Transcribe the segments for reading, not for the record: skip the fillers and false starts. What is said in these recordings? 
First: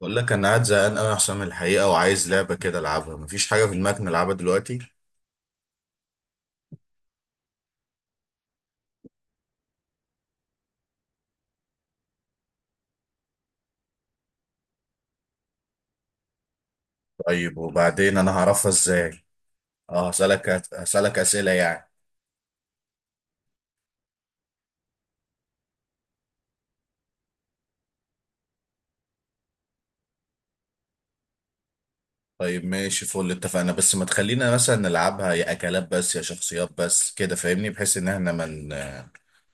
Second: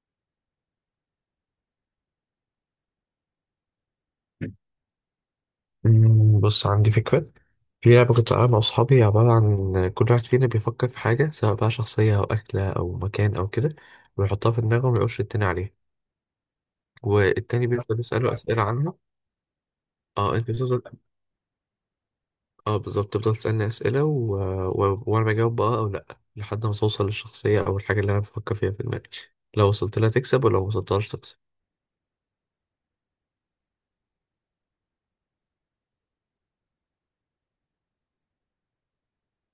بقول لك انا قاعد زهقان قوي يا حسام الحقيقه، وعايز لعبه كده العبها. مفيش حاجه في دماغك نلعبها دلوقتي؟ بص عندي فكرة. في لعبة كنت بلعبها مع أصحابي عبارة عن كل واحد فينا بيفكر في حاجة سواء بقى شخصية أو أكلة أو مكان أو كده، ويحطها في دماغه وما يقولش التاني عليها. طيب والتاني بيفضل وبعدين يسأله انا أسئلة هعرفها عنها. ازاي؟ اه، اه هسالك أنت بتفضل، هسالك اسئله يعني. اه بالظبط تفضل تسألني أسئلة و... و... وأنا بجاوب بقى أو لأ، لحد ما توصل للشخصية أو الحاجة اللي أنا بفكر فيها في دماغي. لو وصلت لها تكسب ولو ما وصلتهاش تكسب. طيب ماشي، فل اتفقنا. بس ما تخلينا مثلا نلعبها يا اكلات بس يا شخصيات بس، كده فاهمني، بحيث ان احنا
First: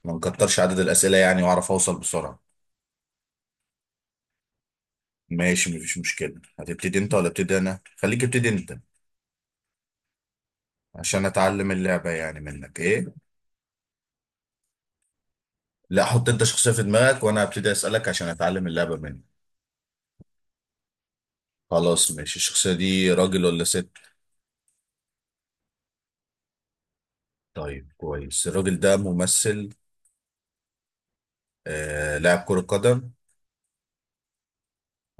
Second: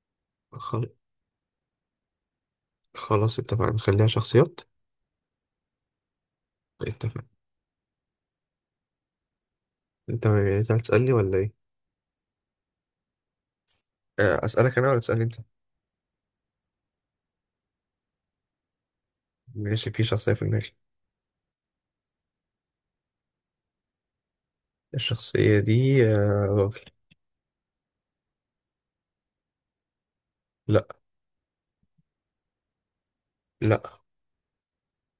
ما نكترش عدد خل... الاسئله يعني، واعرف اوصل بسرعه. خلاص اتفقنا نخليها شخصيات. ماشي مفيش مشكله. هتبتدي انت اتفقنا. ولا ابتدي انا؟ خليك ابتدي انت أنت هتسألني عشان ولا إيه؟ اتعلم اللعبه يعني منك، ايه. أسألك أنا ولا تسألني أنت؟ لا، حط انت شخصيه في دماغك وانا هبتدي اسالك عشان اتعلم اللعبه منك. ماشي في شخصية في دماغي. خلاص ماشي، الشخصية دي راجل ولا ست؟ الشخصية دي راجل. طيب كويس. الراجل ده ممثل؟ لا. آه، لاعب كرة قدم؟ لا.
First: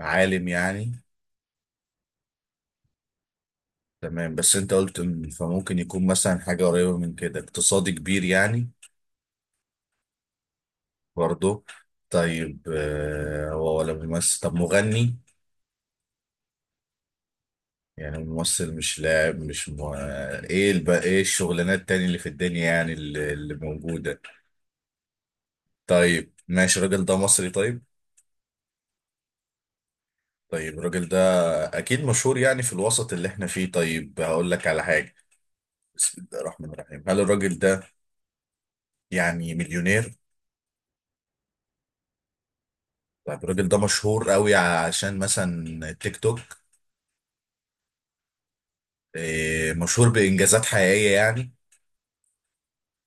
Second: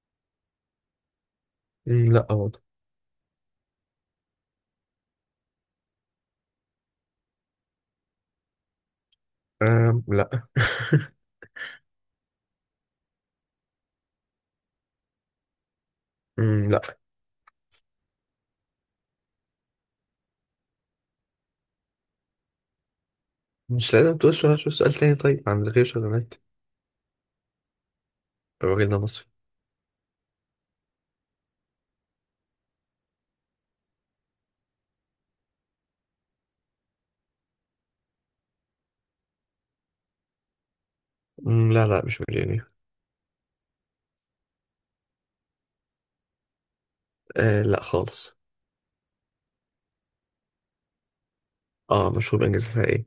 عالم يعني؟ لا برضه. تمام، بس انت قلت فممكن يكون مثلا حاجة قريبة من كده، اقتصادي كبير يعني؟ لا برضه؟ طيب آه، هو ولا ممثل؟ طب مغني؟ لا. يعني ممثل مش لاعب مش م... ايه ايه الشغلانات التانية اللي في الدنيا يعني، اللي مش لازم موجودة؟ تقول سؤال، شو سؤال تاني طيب عن غير طيب شغلانات. ماشي، الراجل ده مصري طيب؟ الراجل ده مصري. طيب الراجل ده اكيد مشهور يعني في الوسط اللي احنا فيه. طيب هقول لك على حاجه، بسم الله الرحمن الرحيم. هل الراجل ده يعني مليونير؟ لا، لا مش مليونير. طيب الراجل ده مشهور قوي عشان مثلا تيك توك؟ آه لا خالص. إيه، مشهور بانجازات حقيقيه يعني؟ اه مشهور بإنجازاتها ايه.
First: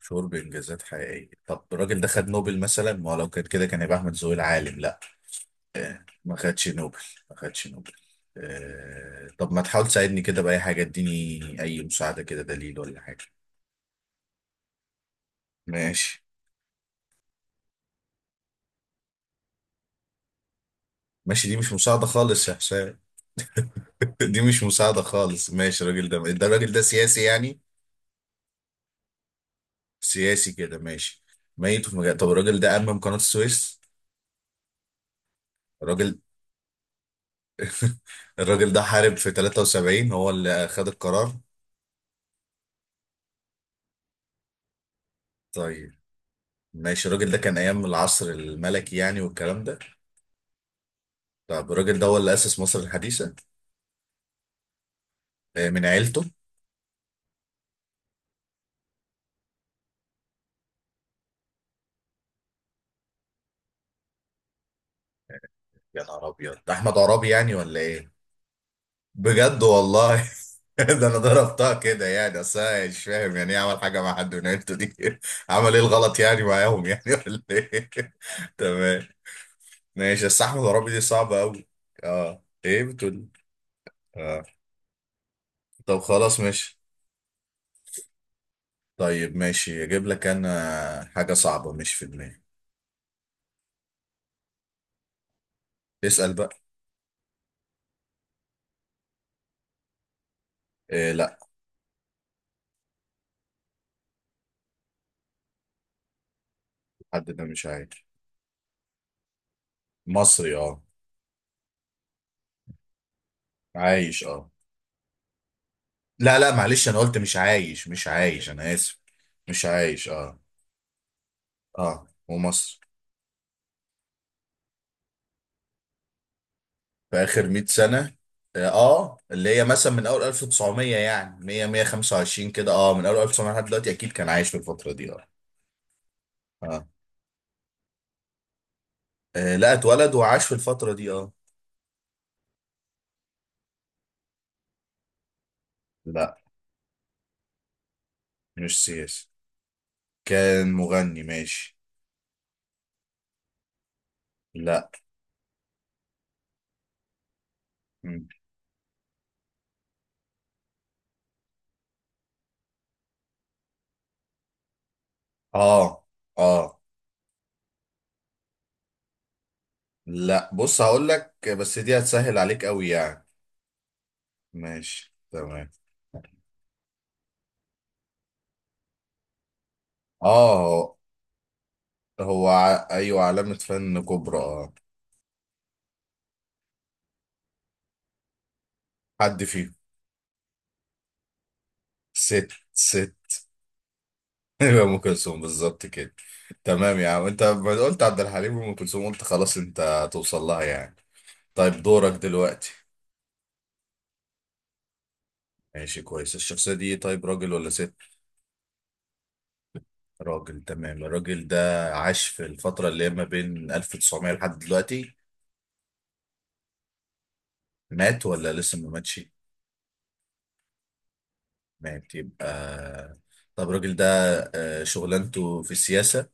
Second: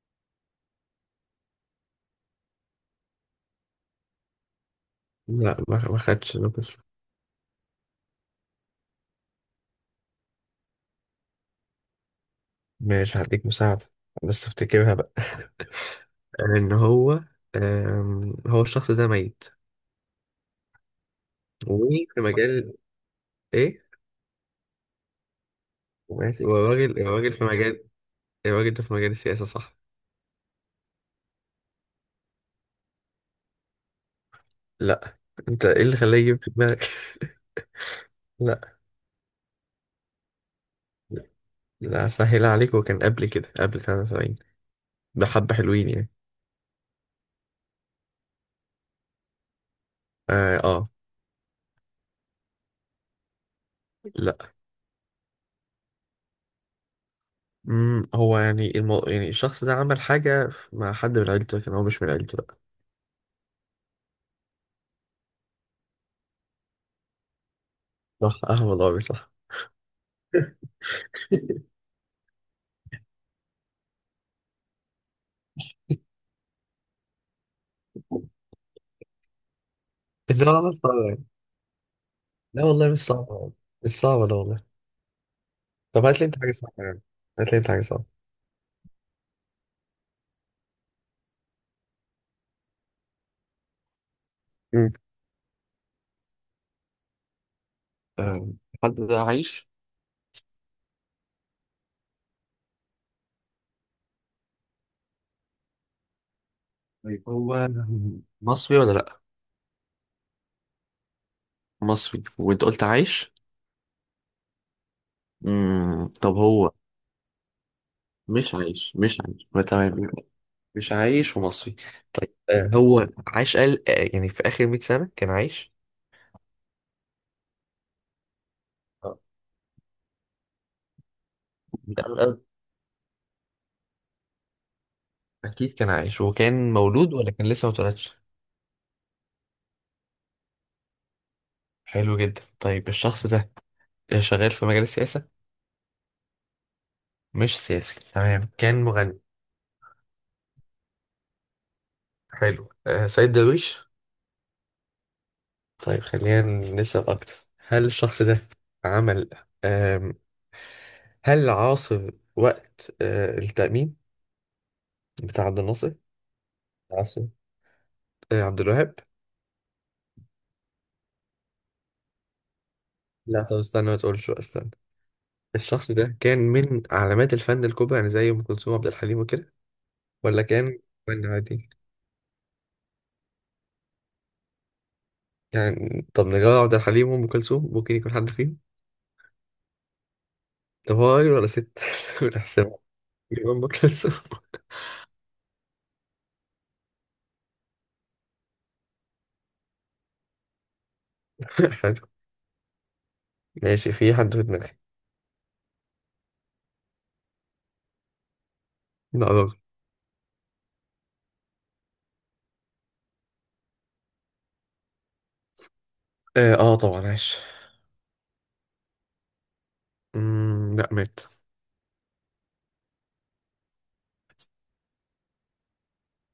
مشهور بانجازات حقيقيه. طب الراجل ده خد نوبل مثلا؟ ما هو لو كان كده كان يبقى احمد زويل العالم. لا لا، ما ما خدش خدش نوبل. نوبل، ما خدش نوبل. إيه، طب ما تحاول تساعدني كده باي حاجه، اديني اي مساعده كده، دليل ولا ماشي حاجه. هديك مساعدة، بس افتكرها بقى. ماشي. آه، ان هو هو الشخص ده ميت. ماشي دي مش مساعده وفي خالص يا مجال، حسام. ايه. دي مش مساعدة خالص. ماشي الراجل ده، ماشي الراجل ده والراجل سياسي الراجل في يعني؟ مجال. الراجل ده في مجال السياسة، صح. سياسي كده ماشي، ميت، في مجال. طب الراجل ده أمم قناة السويس؟ لا، انت ايه اللي الراجل. خلاه يجيب في دماغك؟ الراجل لا. ده حارب في 73، هو اللي خد القرار. لا سهل عليك، هو كان قبل كده، قبل 73. بحبة حلوين طيب يعني. ماشي، الراجل ده كان أيام العصر الملكي يعني والكلام ده؟ اه, آه. طب الراجل ده هو اللي أسس مصر الحديثة؟ لا. آه، من عيلته؟ مم. هو يعني يعني الشخص ده عمل حاجة مع حد من عيلته لكن هو مش من عيلته، لا. يا نهار أبيض، ده أحمد عرابي يعني ولا إيه؟ صح. اه والله مش صح. بجد والله! ده انا ضربتها كده يعني، اصل أنا مش فاهم يعني ايه عمل حاجه مع حد من عيلته دي. عمل ايه الغلط يعني معاهم يعني ولا ايه؟ تمام. ماشي لا بس احمد والله مش عرابي دي صعبة يعني. صعبه قوي. اه لا ايه والله مش بتقول؟ صعبة، مش صعبة ده اه، والله. طب طب هات لي انت خلاص حاجة صعبة ماشي. يعني، هات لي انت حاجة صعبة. طيب ماشي اجيب لك انا حاجه صعبه مش في دماغي. مم. اسال بقى. آه، حد ده عايش؟ إيه لا. طيب حد ده مش هو عايش. مصري ولا لا؟ مصري اه. مصري، وانت قلت عايش. عايش اه. مم. طب لا لا هو معلش، انا قلت مش عايش مش عايش، مش انا عايش، اسف. مش عايش، ما مش عايش تمام. اه. مش عايش ومصري. اه طيب ومصري. هو عاش، قال يعني في آخر 100 سنة كان عايش. في اخر 100 سنه. اه آه، آه. اللي هي مثلا من اول 1900 يعني 100 قال 125 كده، اه من اول 1900 لحد دلوقتي اكيد كان عايش في الفتره دي اه. أكيد كان عايش. هو كان اه مولود ولا كان لسه ما اتولدش؟ آه، لا اتولد وعاش في الفتره دي اه. حلو جدا. طيب الشخص ده شغال في مجال السياسة؟ لا مش سياسي تمام، مش كان مغني؟ سياسي، كان مغني ماشي. حلو، آه سيد درويش. لا. طيب خلينا نسأل أكتر. هل الشخص مم. ده عمل، آم، هل عاصر وقت التأميم بتاع عبد الناصر؟ اه اه. عاصر آه عبد الوهاب؟ لا بص هقول لك، بس دي هتسهل عليك قوي يعني. لا طب استنى، ما تقولش بقى، استنى. ماشي تمام. الشخص ده كان من علامات الفن الكبرى يعني زي ام كلثوم عبد الحليم وكده، ولا اه كان هو فن عادي ايوه علامه فن كبرى اه. يعني؟ طب نجاة عبد الحليم وام كلثوم، ممكن يكون حد فيهم. حد فيهم. طب هو راجل ولا ست ست. بنحسبها. ست. يبقى ام كلثوم. ايوه ام كلثوم بالظبط كده. تمام يا عم، انت ما قلت عبد الحليم وام كلثوم، قلت خلاص انت هتوصل لها يعني. طيب حلو. دورك دلوقتي. ماشي في حد في دماغي. ماشي كويس، الشخصية دي طيب راجل ولا ست؟ لا راجل. راجل تمام. الراجل ده عاش في الفترة اللي هي ما بين 1900 لحد دلوقتي. طبعا عايش. مات ولا لسه ما ماتش؟ لا مات. مات يبقى. طب الراجل ده آه، شغلانته في السياسة؟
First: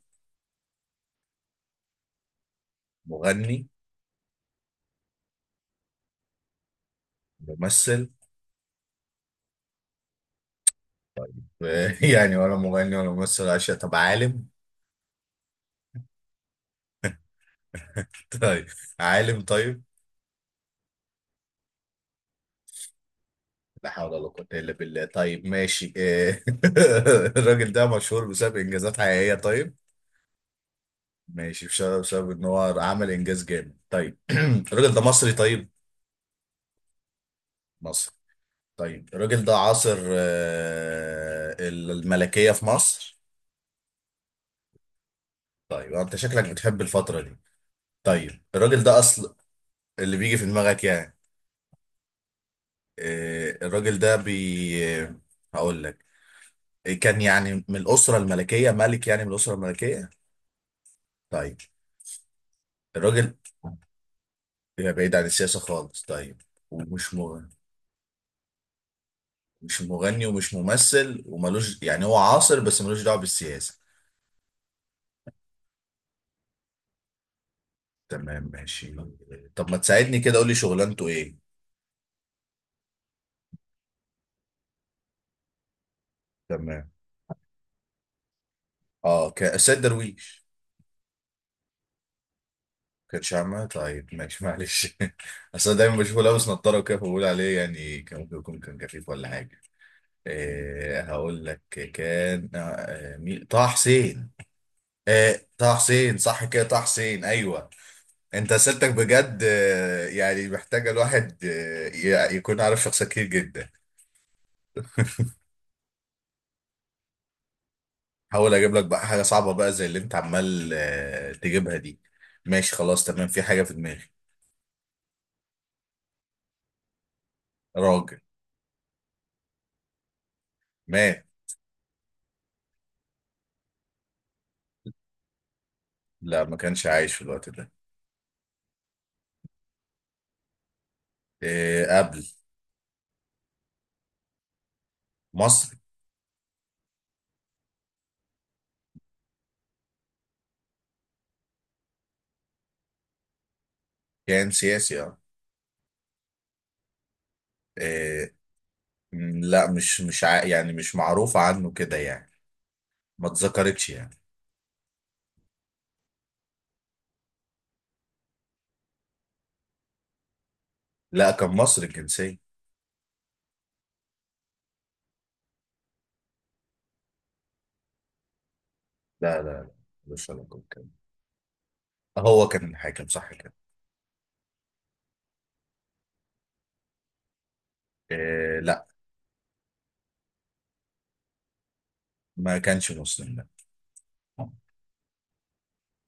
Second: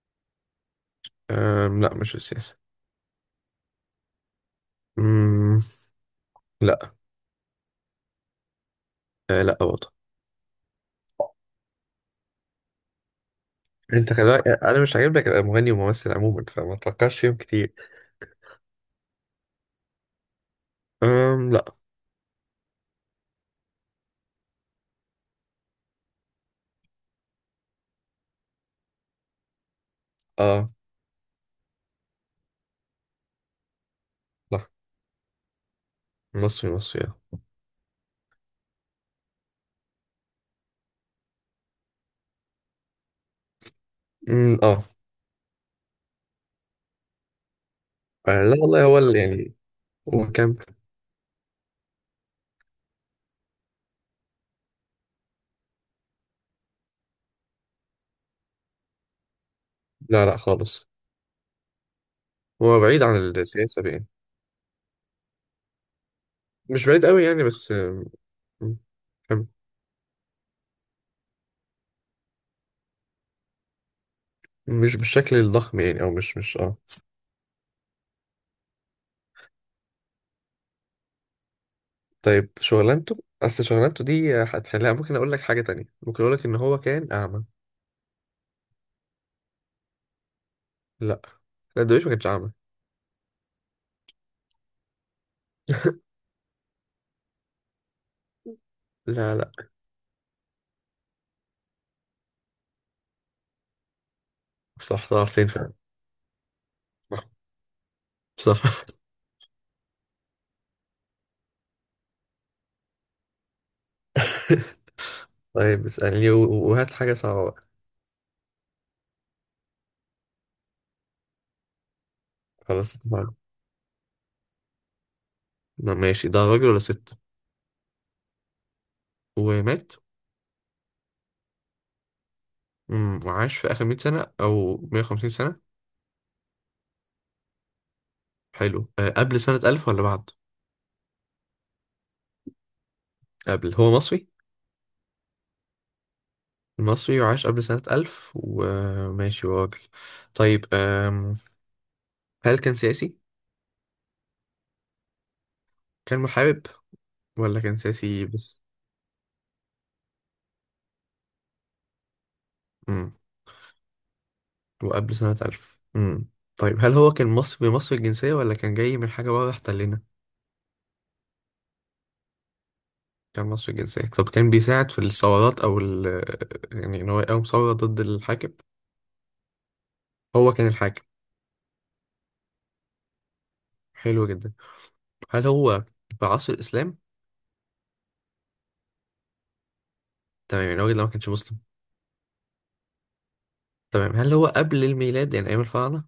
لا مش في السياسة. مغني؟ مم، لا. ممثل؟ آه لا برضه. يعني ولا مغني ولا ممثل، عشان طب انت خلي عالم؟ بالك انا مش عاجبك ابقى مغني وممثل عموما، فما تفكرش فيهم كتير. طيب عالم طيب. أم لا. لا حول ولا قوة إلا بالله. طيب ماشي إيه. الراجل ده مشهور بسبب إنجازات حقيقية طيب؟ اه ماشي، بسبب إن هو عمل إنجاز جامد طيب. لا. الراجل ده مصري طيب؟ مصري، مصري اه. مصري طيب. الراجل ده عاصر آه، الملكية في مصر؟ أمم، آه. طيب أنت شكلك بتحب الفترة دي، طيب لا الراجل والله هو ده أصل يعني اللي هو بيجي في كام. دماغك يعني، آه، الراجل ده هقول لك، كان يعني من الأسرة الملكية، ملك يعني من الأسرة الملكية؟ لا لا خالص. طيب هو بعيد عن الراجل، السياسة يعني. هي بعيد عن السياسة خالص طيب، مش بعيد ومش قوي يعني، مغني؟ بس كم- مش مغني ومش ممثل وملوش يعني هو عاصر بس ملوش دعوة بالسياسة؟ مش بالشكل الضخم يعني، او مش اه. تمام ماشي. طب ما تساعدني كده قول لي شغلانته ايه. طيب شغلانته، اصل شغلانته دي هتخليها، ممكن اقول لك حاجة تانية، ممكن اقول لك ان هو تمام، كان اعمى. اه السيد درويش؟ لا، لا دويش ما كانش اعمى. كانش عامة؟ طيب ماشي معلش، اصل أنا دايما بشوفه لابس نضارة وكده فبقول عليه يعني كان ممكن يكون كان كفيف ولا لا. لا حاجة. إيه هقول لك، كان آه آه، مين، طه حسين؟ صح طه حسين إيه فعلا. طه حسين صح كده، طه حسين صح. ايوه. انت صح. اسئلتك بجد آه، يعني محتاجه الواحد آه، يكون عارف شخصيات كتير جدا. طيب اسألني وهات حاجة صعبة بقى. حاول اجيب لك بقى حاجه صعبه بقى زي اللي انت عمال آه، تجيبها دي. ماشي خلاص خلاص تمام، اتفقنا. في حاجه في دماغي. ماشي ده راجل ولا ست؟ راجل. ومات. مات. امم، وعاش في آخر 100 سنة أو 150 سنة؟ لا ما كانش عايش في الوقت ده. حلو. أه قبل سنة 1000 ولا بعد؟ آه، قبل. قبل، هو مصري. مصري. مصري وعاش قبل سنة 1000 وماشي، هو راجل. طيب هل كان سياسي؟ كان سياسي اه. كان محارب ولا كان سياسي آه، بس؟ م، لا مش مش ع... يعني مش معروف عنه كده يعني، امم. ما اتذكرتش يعني. وقبل سنة 1000. امم. طيب هل هو كان مصري، مصري الجنسية، ولا كان جاي من حاجة بره احتلنا؟ لا كان مصري الجنسيه. كان مصري الجنسية. طب كان بيساعد في الثورات أو يعني إن هو يقاوم ثورة ضد الحاكم؟ لا، مش هو علاقه كان بالكلام. الحاكم. هو كان حاكم صح كده. حلو جدا. هل هو في عصر الإسلام؟ آه، لا تمام، يعني الراجل ده ما كانش مسلم. ما كانش مسلم لا. تمام، هل هو قبل الميلاد يعني أيام الفراعنة؟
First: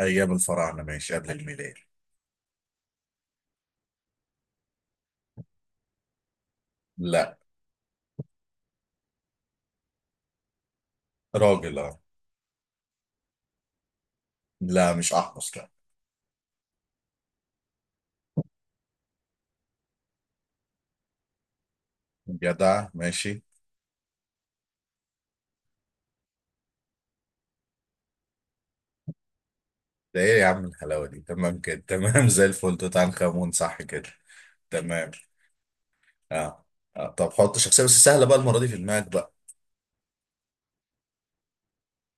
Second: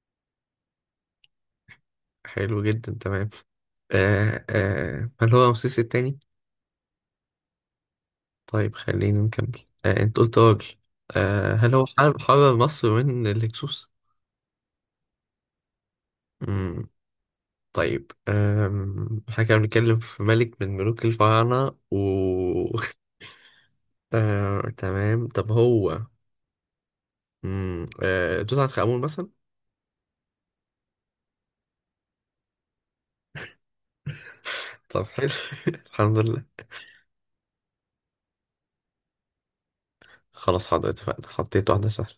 ايام الفراعنه ماشي، قبل الميلاد. حلو جدا، تمام. هل هو رمسيس التاني؟ لا. طيب خلينا نكمل، آه أنت قلت راجل. آه هل راجل هو اه. حرر مصر من الهكسوس؟ لا مش احمس لا. مم. طيب احنا كنا بنتكلم في ملك من ملوك الفراعنة. و جدع ماشي. تمام. طب هو توت عنخ آمون مثلا؟ ده ايه يا عم الحلاوه دي، تمام كده تمام، زي الفل، توت عنخ امون صح كده. طب تمام حلو. الحمد لله. اه, آه. طب حط شخصيه بس سهله بقى المره دي في دماغك بقى. خلاص حاضر اتفقنا، حطيت واحدة سهلة.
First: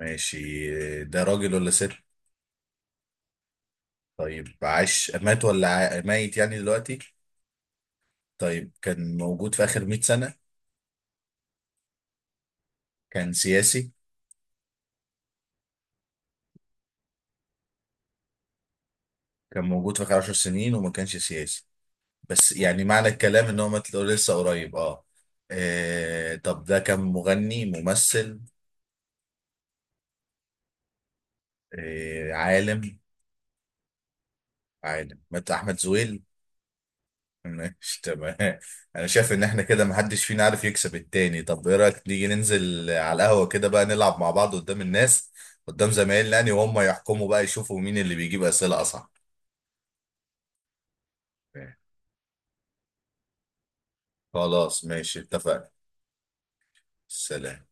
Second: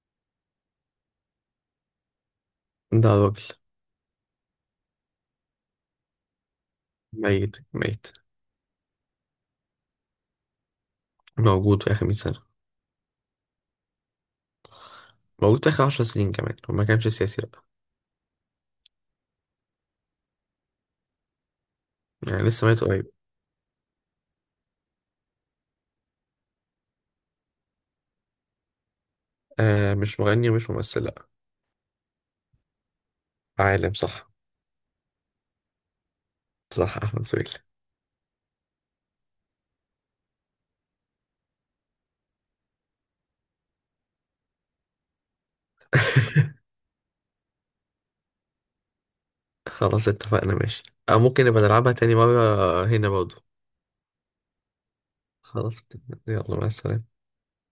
ماشي، ده راجل ولا ست؟ ده طيب عاش مات ولا ميت يعني دلوقتي؟ ميت طيب كان موجود في اخر 100 سنه؟ موجود في آخر 100 سنة. كان سياسي؟ موجود في آخر 10 سنين كمان وما كانش سياسي لأ. كان موجود في اخر 10 سنين وما كانش سياسي؟ يعني بس لسه يعني ميت قريب. معنى الكلام ان هو مات لسه قريب اه. آه، طب ده كان مغني ممثل؟ آه مش مغني ومش ممثل لأ. آه، عالم؟ عالم صح. عالم، مات، احمد زويل. صح أحمد سويل. ماشي تمام. انا شايف ان احنا كده محدش فينا عارف يكسب التاني. طب ايه رايك نيجي ننزل على القهوه كده بقى نلعب مع بعض قدام الناس، قدام زمايلنا يعني، وهم يحكموا بقى يشوفوا مين اللي بيجيب اسئله اصح. خلاص اتفقنا، ماشي. أو ممكن نبقى نلعبها تاني مرة هنا برضه. خلاص ماشي اتفقنا. خلاص اتفقنا. يلا مع السلامة. سلام.